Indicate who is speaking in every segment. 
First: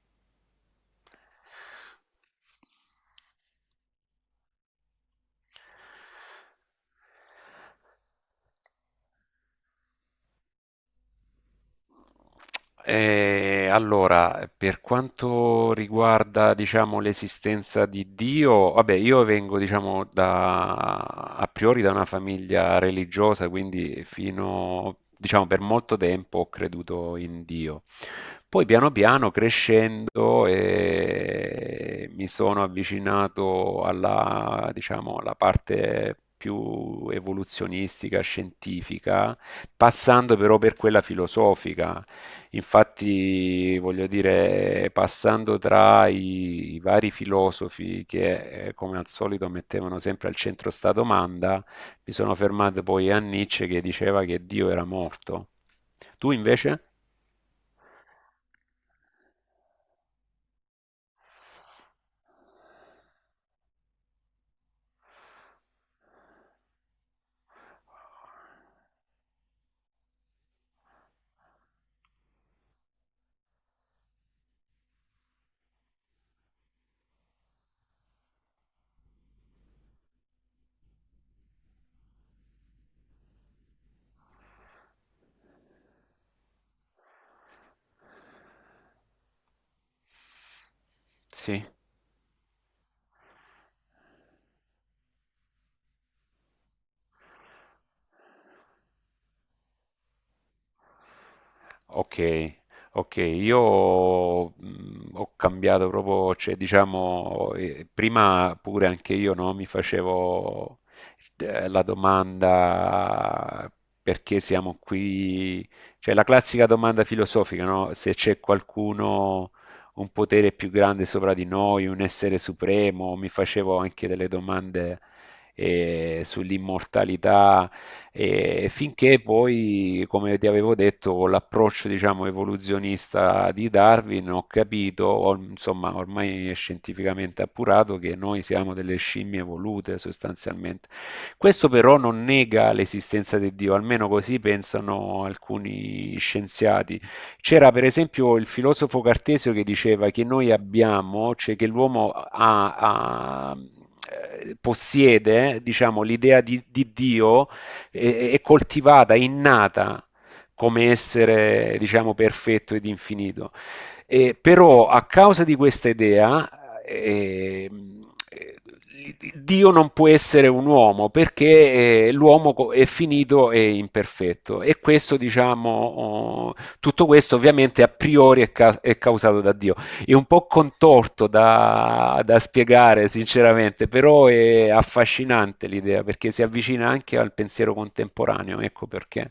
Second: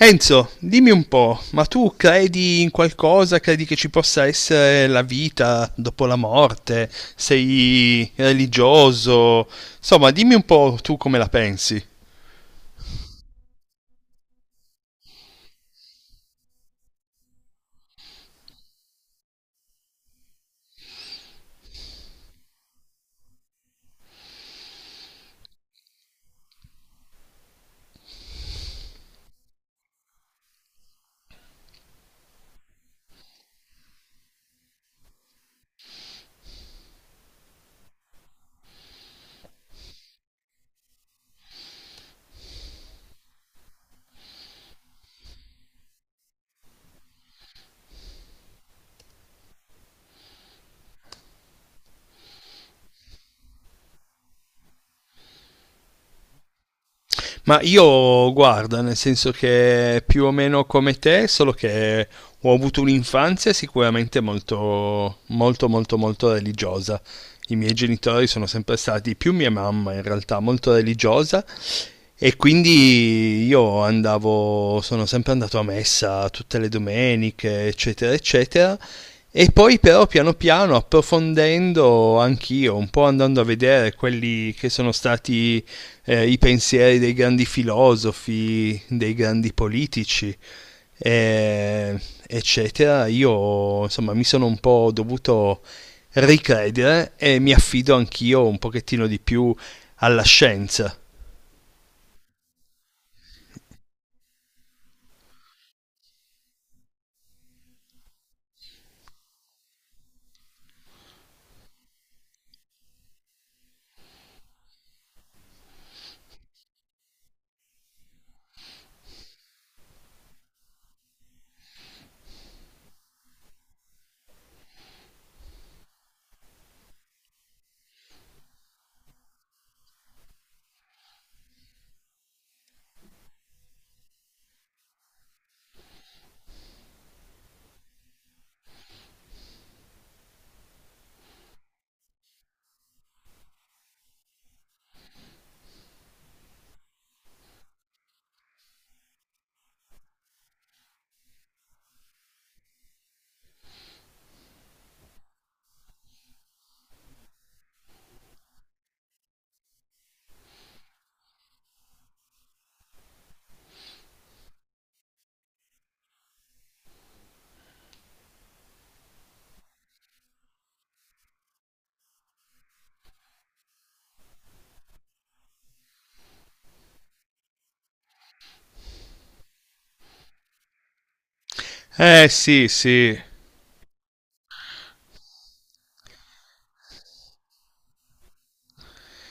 Speaker 1: Enzo, dimmi un po', ma tu credi in qualcosa? Credi che ci possa essere la vita dopo la morte? Sei religioso? Insomma, dimmi un po' tu come la pensi.
Speaker 2: Allora, per quanto riguarda, diciamo, l'esistenza di Dio, vabbè, io vengo, diciamo, a priori da una famiglia religiosa, quindi fino, diciamo, per molto tempo ho creduto in Dio. Poi piano piano crescendo mi sono avvicinato diciamo, alla parte più evoluzionistica, scientifica passando però per quella filosofica. Infatti, voglio dire, passando tra i vari filosofi che, come al solito, mettevano sempre al centro sta domanda, mi sono fermato poi a Nietzsche che diceva che Dio era morto. Tu invece?
Speaker 1: Ma io guarda, nel senso che più o meno come te, solo che ho avuto un'infanzia sicuramente molto, molto, molto, molto religiosa. I miei genitori sono sempre stati, più mia mamma in realtà, molto religiosa, e quindi io andavo, sono sempre andato a messa tutte le domeniche, eccetera, eccetera. E poi però piano piano approfondendo anch'io, un po' andando a vedere quelli che sono stati i pensieri dei grandi filosofi, dei grandi politici,
Speaker 2: Sì.
Speaker 1: eh, eccetera, io insomma mi sono un po' dovuto ricredere e mi affido anch'io un pochettino di più alla scienza.
Speaker 2: Ok, ok, io ho cambiato proprio, cioè diciamo, prima pure anche io no, mi facevo la domanda perché siamo qui, cioè la classica domanda filosofica, no? Se c'è qualcuno, un potere più grande sopra di noi, un essere supremo, mi facevo anche delle domande sull'immortalità e finché poi, come ti avevo detto, con l'approccio, diciamo, evoluzionista di Darwin, ho capito, insomma, ormai è scientificamente appurato che noi siamo delle scimmie evolute sostanzialmente. Questo però non nega l'esistenza di Dio, almeno così pensano alcuni scienziati. C'era per esempio il filosofo Cartesio che diceva che noi abbiamo, cioè che l'uomo possiede, diciamo, l'idea di Dio è coltivata, innata come essere, diciamo, perfetto ed infinito. E, però a causa di questa idea, Dio non può essere un uomo perché l'uomo è finito e imperfetto e questo diciamo tutto questo ovviamente a priori è causato da Dio è un po' contorto da,
Speaker 1: Eh
Speaker 2: da
Speaker 1: sì,
Speaker 2: spiegare
Speaker 1: sì,
Speaker 2: sinceramente, però è affascinante l'idea perché si avvicina anche al pensiero contemporaneo, ecco perché.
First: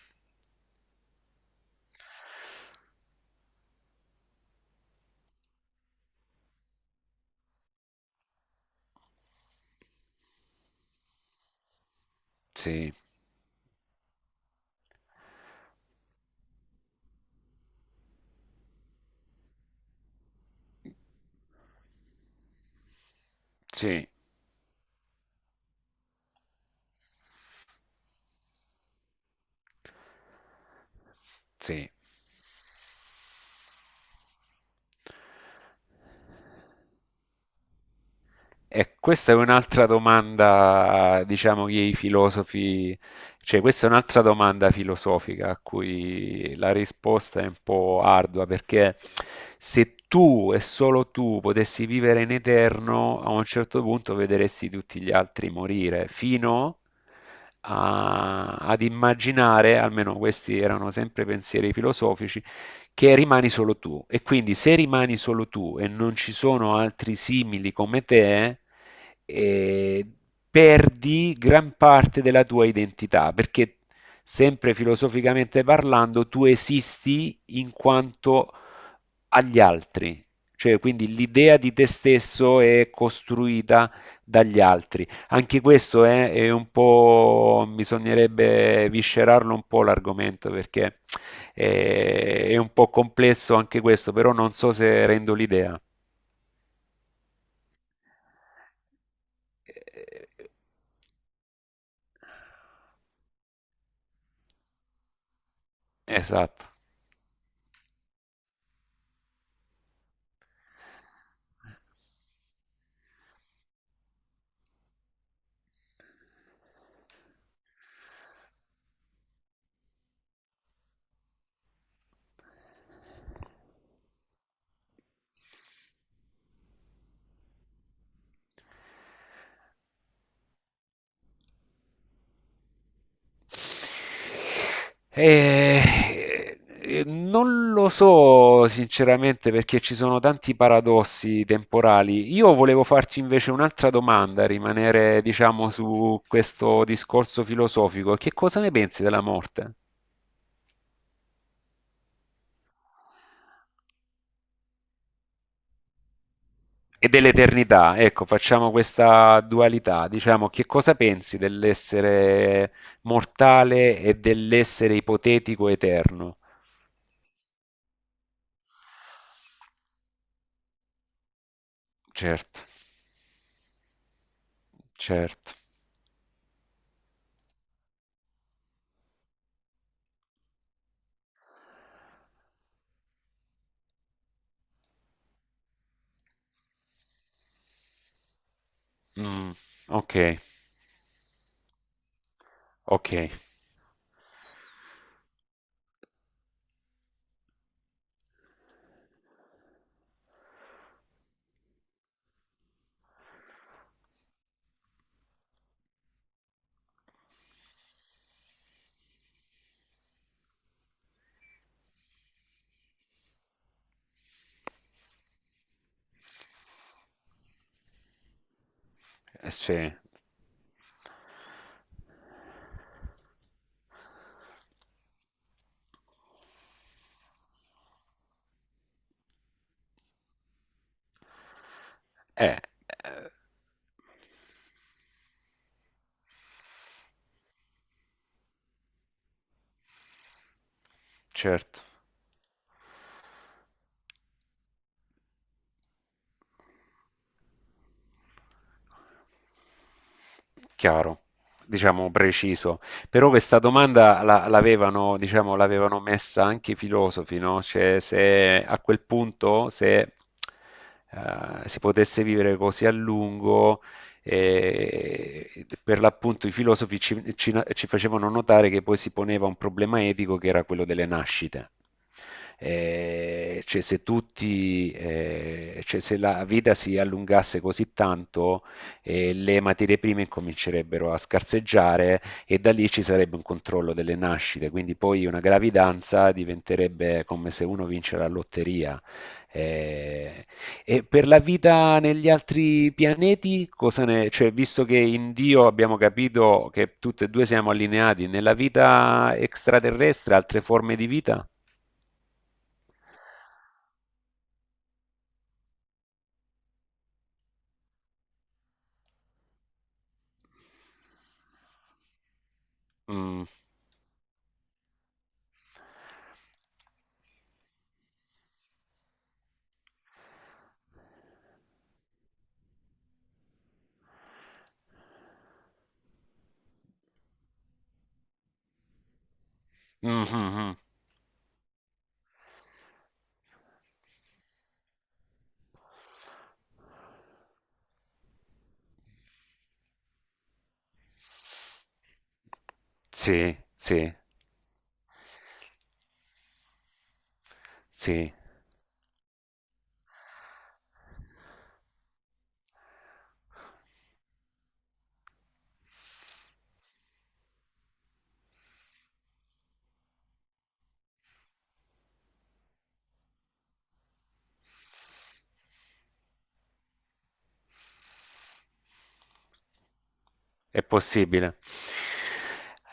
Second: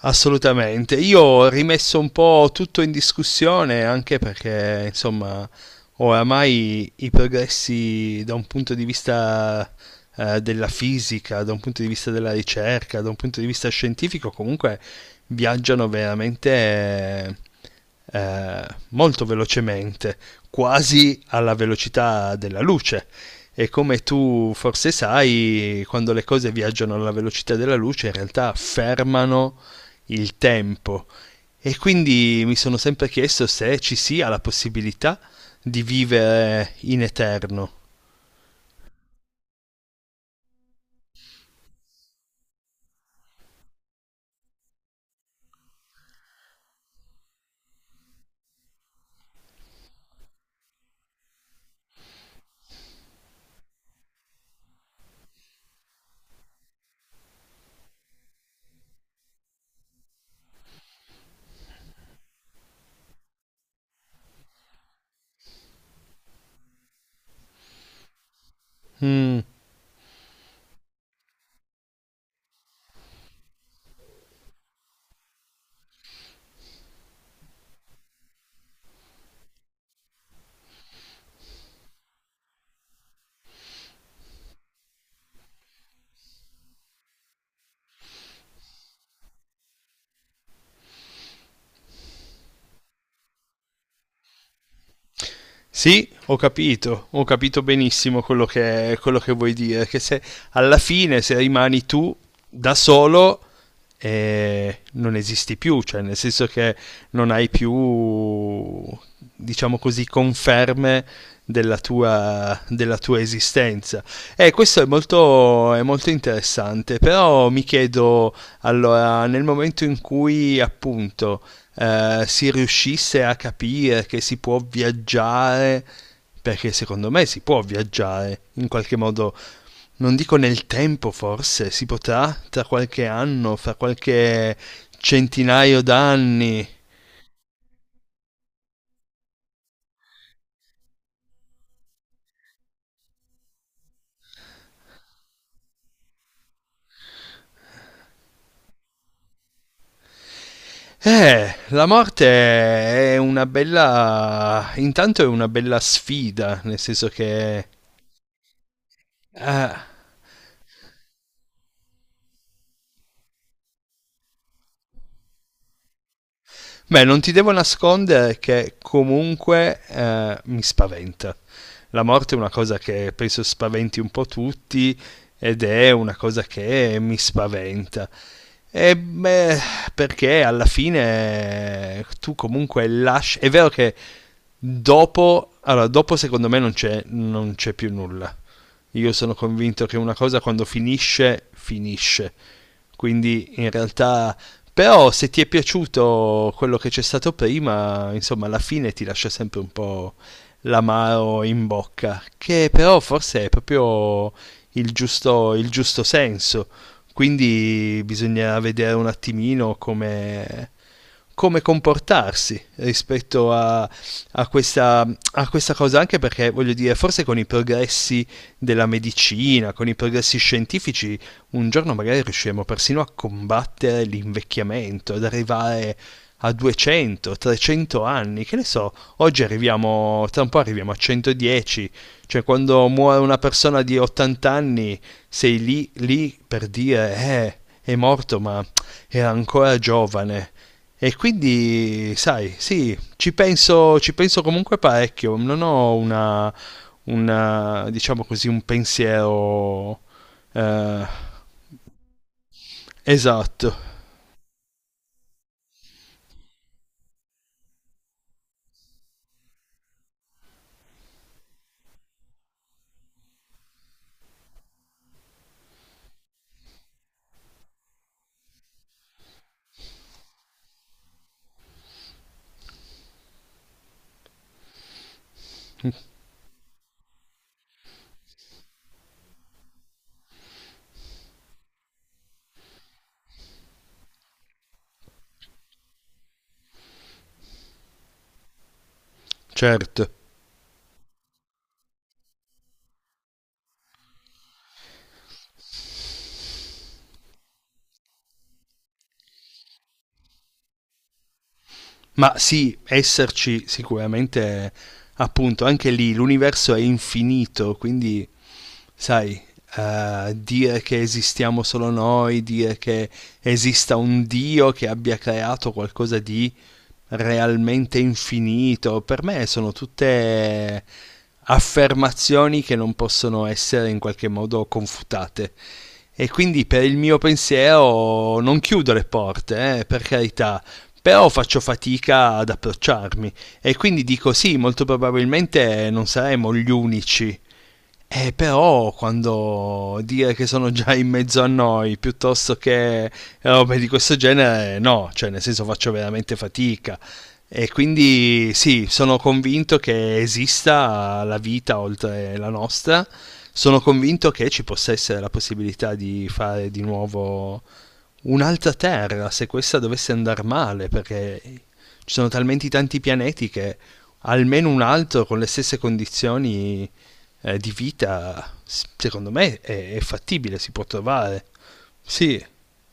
Speaker 1: assolutamente, io ho rimesso un po' tutto in discussione anche perché, insomma, oramai i progressi da un punto di vista della fisica, da un punto di vista della
Speaker 2: Sì,
Speaker 1: ricerca, da un punto di vista scientifico, comunque viaggiano veramente eh, molto velocemente, quasi alla velocità della luce. E come
Speaker 2: sì,
Speaker 1: tu forse sai, quando le cose viaggiano alla velocità della luce, in realtà fermano il tempo, e
Speaker 2: sì.
Speaker 1: quindi mi sono sempre chiesto se ci sia la possibilità di vivere in eterno.
Speaker 2: E questa è un'altra domanda, diciamo, che i filosofi, cioè questa è un'altra domanda filosofica a cui la risposta è un po' ardua, perché se tu e solo tu potessi vivere in eterno, a un certo punto vedresti tutti gli altri morire, fino ad immaginare, almeno questi erano sempre pensieri filosofici, che rimani solo tu. E quindi se rimani solo tu e non ci sono altri simili come te,
Speaker 1: Mm.
Speaker 2: eh, perdi gran parte della tua identità, perché sempre filosoficamente parlando tu esisti in quanto agli altri, cioè quindi l'idea di te stesso è costruita dagli altri. Anche questo è un po', bisognerebbe viscerarlo un po' l'argomento perché è un po' complesso anche questo, però non so se rendo l'idea.
Speaker 1: Sì, ho capito benissimo quello che vuoi dire, che se
Speaker 2: Eh,
Speaker 1: alla fine se rimani tu da solo non esisti più, cioè nel senso
Speaker 2: Esatto.
Speaker 1: che non hai più, diciamo così, conferme della tua esistenza. E questo è molto interessante, però mi chiedo, allora, nel momento in cui appunto si riuscisse a capire che si può viaggiare, perché secondo me si può viaggiare in qualche modo, non dico nel tempo forse, si potrà tra qualche anno, fra qualche centinaio d'anni.
Speaker 2: Non lo so sinceramente perché ci sono tanti paradossi temporali. Io volevo farti invece un'altra domanda, rimanere, diciamo, su questo discorso filosofico. Che cosa ne pensi della morte
Speaker 1: La morte è una bella intanto è una bella sfida, nel senso
Speaker 2: e
Speaker 1: che
Speaker 2: dell'eternità? Ecco, facciamo questa
Speaker 1: ah,
Speaker 2: dualità, diciamo, che cosa pensi dell'essere mortale e dell'essere ipotetico eterno?
Speaker 1: beh, non ti devo nascondere che comunque mi spaventa. La morte è una
Speaker 2: Certo,
Speaker 1: cosa che penso spaventi un po' tutti
Speaker 2: certo.
Speaker 1: ed è una cosa che mi spaventa. E beh, perché alla fine tu comunque lasci. È vero che dopo, allora, dopo secondo me non c'è, non c'è più nulla. Io sono
Speaker 2: Mm,
Speaker 1: convinto che una
Speaker 2: ok.
Speaker 1: cosa quando finisce, finisce.
Speaker 2: Okay,
Speaker 1: Quindi in realtà però se ti è piaciuto quello che c'è stato prima, insomma, alla fine ti lascia sempre un po' l'amaro in bocca, che però forse è proprio il giusto senso. Quindi bisognerà vedere un attimino come, come comportarsi rispetto a, a questa, a questa cosa, anche perché voglio dire, forse con i progressi della
Speaker 2: eh
Speaker 1: medicina, con i
Speaker 2: sì.
Speaker 1: progressi scientifici, un giorno magari riusciremo persino a combattere l'invecchiamento, ad arrivare a 200, 300 anni, che ne so, oggi arriviamo, tra un po' arriviamo a 110, cioè
Speaker 2: Eh,
Speaker 1: quando muore
Speaker 2: ehm,
Speaker 1: una persona di 80 anni sei lì, lì per dire, è morto ma è ancora giovane, e
Speaker 2: certo.
Speaker 1: quindi, sai, sì, ci penso comunque parecchio, non ho una diciamo così, un pensiero eh,
Speaker 2: Chiaro, diciamo preciso. Però questa
Speaker 1: esatto,
Speaker 2: domanda la l'avevano diciamo, l'avevano messa anche i filosofi, no, cioè se a quel punto se, si potesse vivere così a lungo, per l'appunto i filosofi ci facevano notare che poi si poneva un problema etico che era quello delle nascite. Cioè, se tutti, cioè, se la vita si allungasse così tanto, le materie prime incomincerebbero a scarseggiare e da lì ci sarebbe un controllo delle nascite, quindi poi una gravidanza diventerebbe come se uno vince la lotteria.
Speaker 1: certo.
Speaker 2: Eh, e per la vita negli altri pianeti, cioè, visto che in Dio abbiamo capito che tutti e due siamo allineati, nella vita extraterrestre, altre forme di vita?
Speaker 1: Ma sì, esserci sicuramente, appunto, anche lì l'universo è infinito, quindi, sai, dire che esistiamo solo noi, dire che
Speaker 2: Mm.
Speaker 1: esista un Dio che abbia creato qualcosa di realmente infinito. Per me sono tutte affermazioni che non possono essere in qualche modo confutate. E quindi per il mio pensiero non chiudo le porte, per
Speaker 2: Mhm,
Speaker 1: carità,
Speaker 2: mhm.
Speaker 1: però faccio fatica ad approcciarmi e quindi dico sì, molto probabilmente non saremo gli unici però quando dire che sono già in mezzo a noi piuttosto che
Speaker 2: Sì,
Speaker 1: robe di questo
Speaker 2: sì,
Speaker 1: genere, no, cioè nel senso faccio veramente fatica. E
Speaker 2: sì.
Speaker 1: quindi sì, sono convinto che esista la vita oltre la nostra, sono convinto che ci possa essere la possibilità di fare di nuovo un'altra Terra se questa dovesse andar male, perché ci sono talmente tanti pianeti che almeno un altro con le stesse condizioni di vita, s- secondo me è fattibile, si
Speaker 2: È
Speaker 1: può trovare.
Speaker 2: possibile.
Speaker 1: Sì,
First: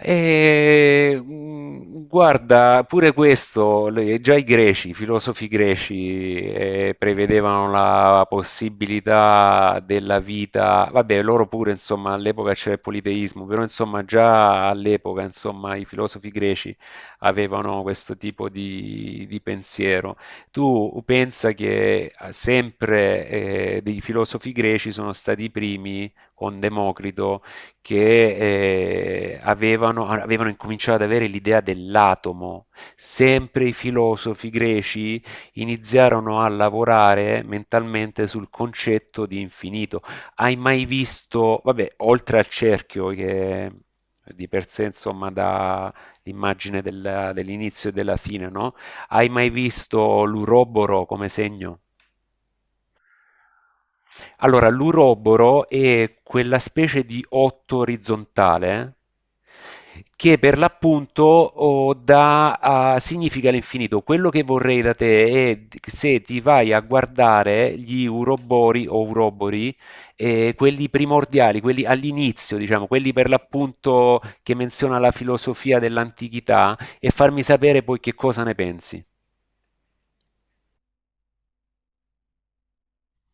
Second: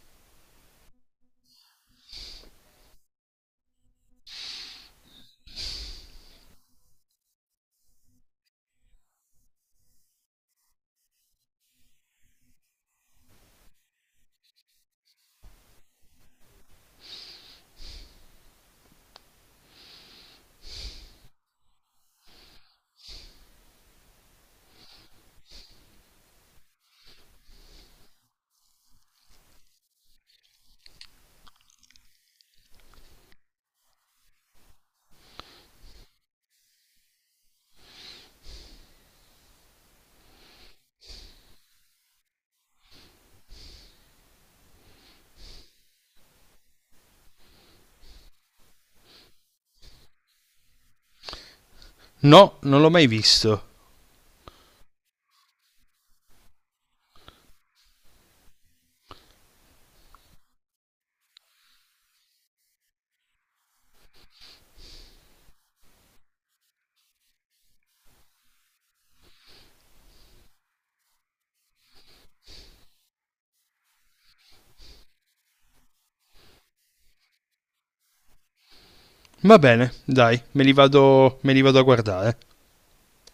Speaker 2: E, guarda, pure questo, già i greci, i filosofi greci, prevedevano la possibilità della vita, vabbè, loro pure, insomma, all'epoca c'era il politeismo, però, insomma, già all'epoca, insomma, i filosofi greci avevano questo tipo di pensiero. Tu pensa che sempre, dei filosofi greci sono stati i primi con Democrito che avevano incominciato ad avere l'idea dell'atomo. Sempre i filosofi greci iniziarono a lavorare mentalmente sul concetto di infinito. Hai mai visto, vabbè, oltre al cerchio che di per sé insomma dà l'immagine dell'inizio e della fine, no? Hai mai visto l'uroboro come segno?
Speaker 1: no, non l'ho mai visto.
Speaker 2: Allora, l'uroboro è quella specie di otto orizzontale che per l'appunto significa l'infinito. Quello che vorrei da te è se ti vai a guardare gli urobori o urobori, quelli primordiali, quelli all'inizio, diciamo, quelli per l'appunto che menziona la filosofia dell'antichità, e farmi sapere poi che cosa ne pensi.
Speaker 1: Va bene, dai, me li vado a guardare.